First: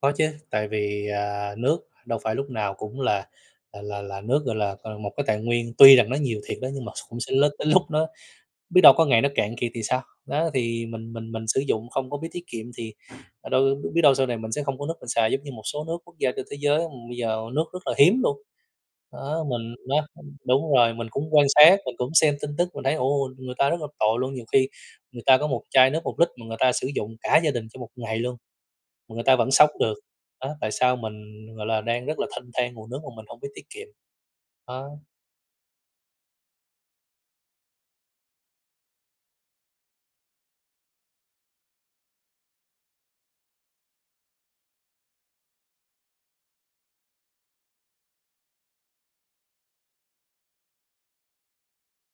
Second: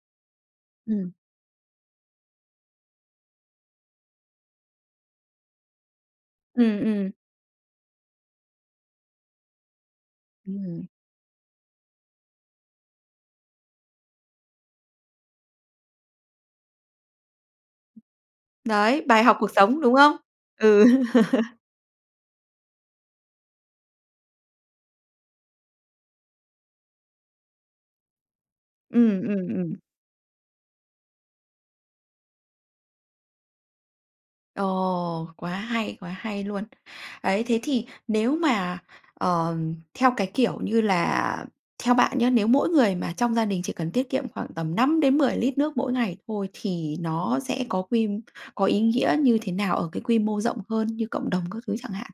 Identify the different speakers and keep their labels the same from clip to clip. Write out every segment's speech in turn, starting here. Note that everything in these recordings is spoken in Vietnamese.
Speaker 1: Có chứ, tại vì,
Speaker 2: Ừm.
Speaker 1: à, nước đâu phải lúc nào cũng là là là là nước, gọi là, ờ, một cái tài nguyên, tuy rằng nó nhiều thiệt đó
Speaker 2: Ừm,
Speaker 1: nhưng mà
Speaker 2: ừm.
Speaker 1: cũng sẽ l tới lúc nó biết đâu có ngày nó cạn kiệt thì sao? Đó,
Speaker 2: Đúng
Speaker 1: thì
Speaker 2: rồi.
Speaker 1: mình mình mình sử dụng không có biết tiết kiệm thì, ờ, đâu biết đâu sau này mình sẽ không có nước mình xài, giống như một số nước, quốc gia trên thế giới bây giờ nước rất là hiếm luôn.
Speaker 2: Đấy, bài học
Speaker 1: Đó,
Speaker 2: cuộc
Speaker 1: mình
Speaker 2: sống, đúng
Speaker 1: đó,
Speaker 2: không?
Speaker 1: đúng
Speaker 2: Ừ.
Speaker 1: rồi, mình cũng quan sát, mình cũng xem tin tức, mình thấy, ồ, người ta rất là tội luôn, nhiều khi người ta có một chai nước 1 lít mà người ta sử dụng cả gia đình cho một ngày luôn, mà
Speaker 2: Ừm,
Speaker 1: người ta
Speaker 2: ừm,
Speaker 1: vẫn sống
Speaker 2: ừm.
Speaker 1: được. Đó, tại sao mình, gọi là, đang rất là thênh thang nguồn nước mà mình hổng biết tiết kiệm? Á
Speaker 2: Ồ, quá hay, quá hay luôn. Ấy, thế thì, nếu mà, ờ, theo cái kiểu như là theo bạn nhá, nếu mỗi người mà trong gia đình chỉ cần tiết kiệm khoảng tầm 5 đến 10 lít nước mỗi ngày thôi thì nó sẽ có quy có ý nghĩa như thế nào ở cái quy mô rộng hơn, như cộng đồng các thứ chẳng hạn?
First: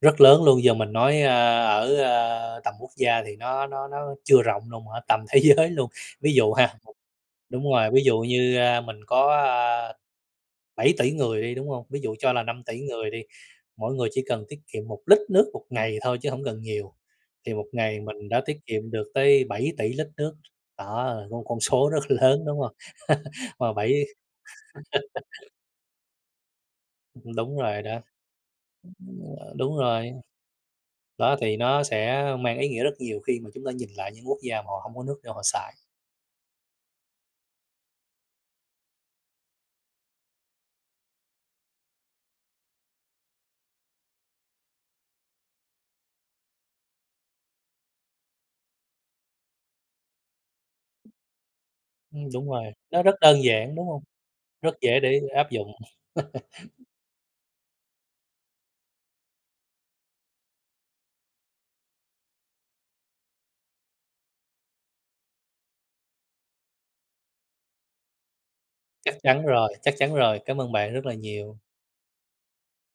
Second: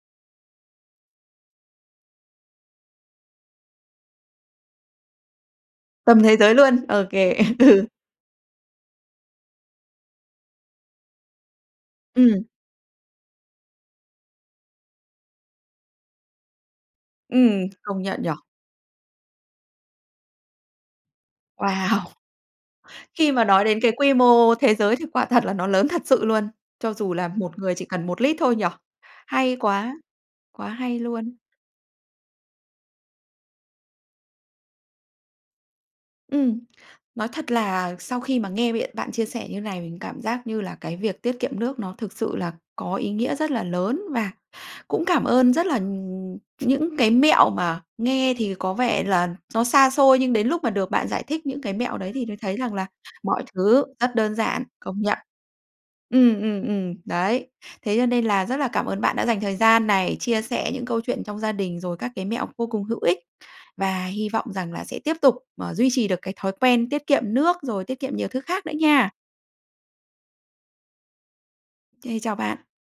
Speaker 1: Rất lớn luôn. Giờ mình nói, ơ, ở, ờ, tầm quốc gia thì nó nó nó chưa rộng luôn hả? Tầm thế giới luôn,
Speaker 2: Tầm
Speaker 1: ví
Speaker 2: thế
Speaker 1: dụ
Speaker 2: giới
Speaker 1: ha
Speaker 2: luôn, ô kê,
Speaker 1: đúng
Speaker 2: ừ.
Speaker 1: rồi, ví dụ như, a, mình có, a, 7.000.000.000 người đi, đúng hông? Ví dụ cho là
Speaker 2: Ừm.
Speaker 1: 5.000.000.000 người đi, mỗi người chỉ cần tiết kiệm 1 lít nước 1 ngày thôi chứ hổng cần nhiều, thì 1
Speaker 2: Ừm,
Speaker 1: ngày
Speaker 2: công nhận nhỉ?
Speaker 1: mình đã tiết kiệm được tới 7.000.000.000 lít nước, đó là con con số rất
Speaker 2: Wow!
Speaker 1: lớn, đúng hông?
Speaker 2: Khi mà nói
Speaker 1: Mà
Speaker 2: đến cái
Speaker 1: bảy
Speaker 2: quy mô thế giới thì quả thật là nó lớn thật sự luôn. Cho dù
Speaker 1: Ừm,
Speaker 2: là
Speaker 1: ừm, đúng
Speaker 2: một người
Speaker 1: rồi
Speaker 2: chỉ
Speaker 1: đó.
Speaker 2: cần 1 lít thôi nhỉ?
Speaker 1: Ờ,
Speaker 2: Hay
Speaker 1: đúng
Speaker 2: quá,
Speaker 1: rồi.
Speaker 2: quá hay
Speaker 1: Đó,
Speaker 2: luôn.
Speaker 1: thì nó sẽ mang ý nghĩa rất nhiều khi mà chúng ta nhìn lại những quốc gia mà họ hông có nước để họ xài.
Speaker 2: Ừm. Nói thật là sau khi mà nghe biện bạn chia sẻ như này, mình cảm giác như là cái việc tiết kiệm nước nó thực sự là có ý nghĩa rất là lớn. Và cũng cảm ơn rất là, ừm những cái mẹo mà nghe thì có vẻ là nó xa xôi, nhưng đến lúc mà được bạn giải thích những cái mẹo đấy thì
Speaker 1: Ừm,
Speaker 2: mới
Speaker 1: đúng
Speaker 2: thấy
Speaker 1: rồi,
Speaker 2: rằng là
Speaker 1: nó rất
Speaker 2: mọi
Speaker 1: đơn giản,
Speaker 2: thứ
Speaker 1: đúng hông?
Speaker 2: rất đơn giản,
Speaker 1: Rất dễ
Speaker 2: công nhận.
Speaker 1: để áp dụng.
Speaker 2: Ừm, ừm, ừm, đấy. Thế cho nên là rất là cảm ơn bạn đã dành thời gian này, chia sẻ những câu chuyện trong gia đình, rồi các cái mẹo vô cùng hữu ích. Và hy vọng rằng là sẽ tiếp tục, ờ, duy trì được cái thói quen tiết kiệm nước, rồi tiết kiệm nhiều thứ khác nữa nha.
Speaker 1: Chắc chắn rồi, chắc chắn rồi, cám ơn bạn rất là nhiều.
Speaker 2: Kê, chào bạn.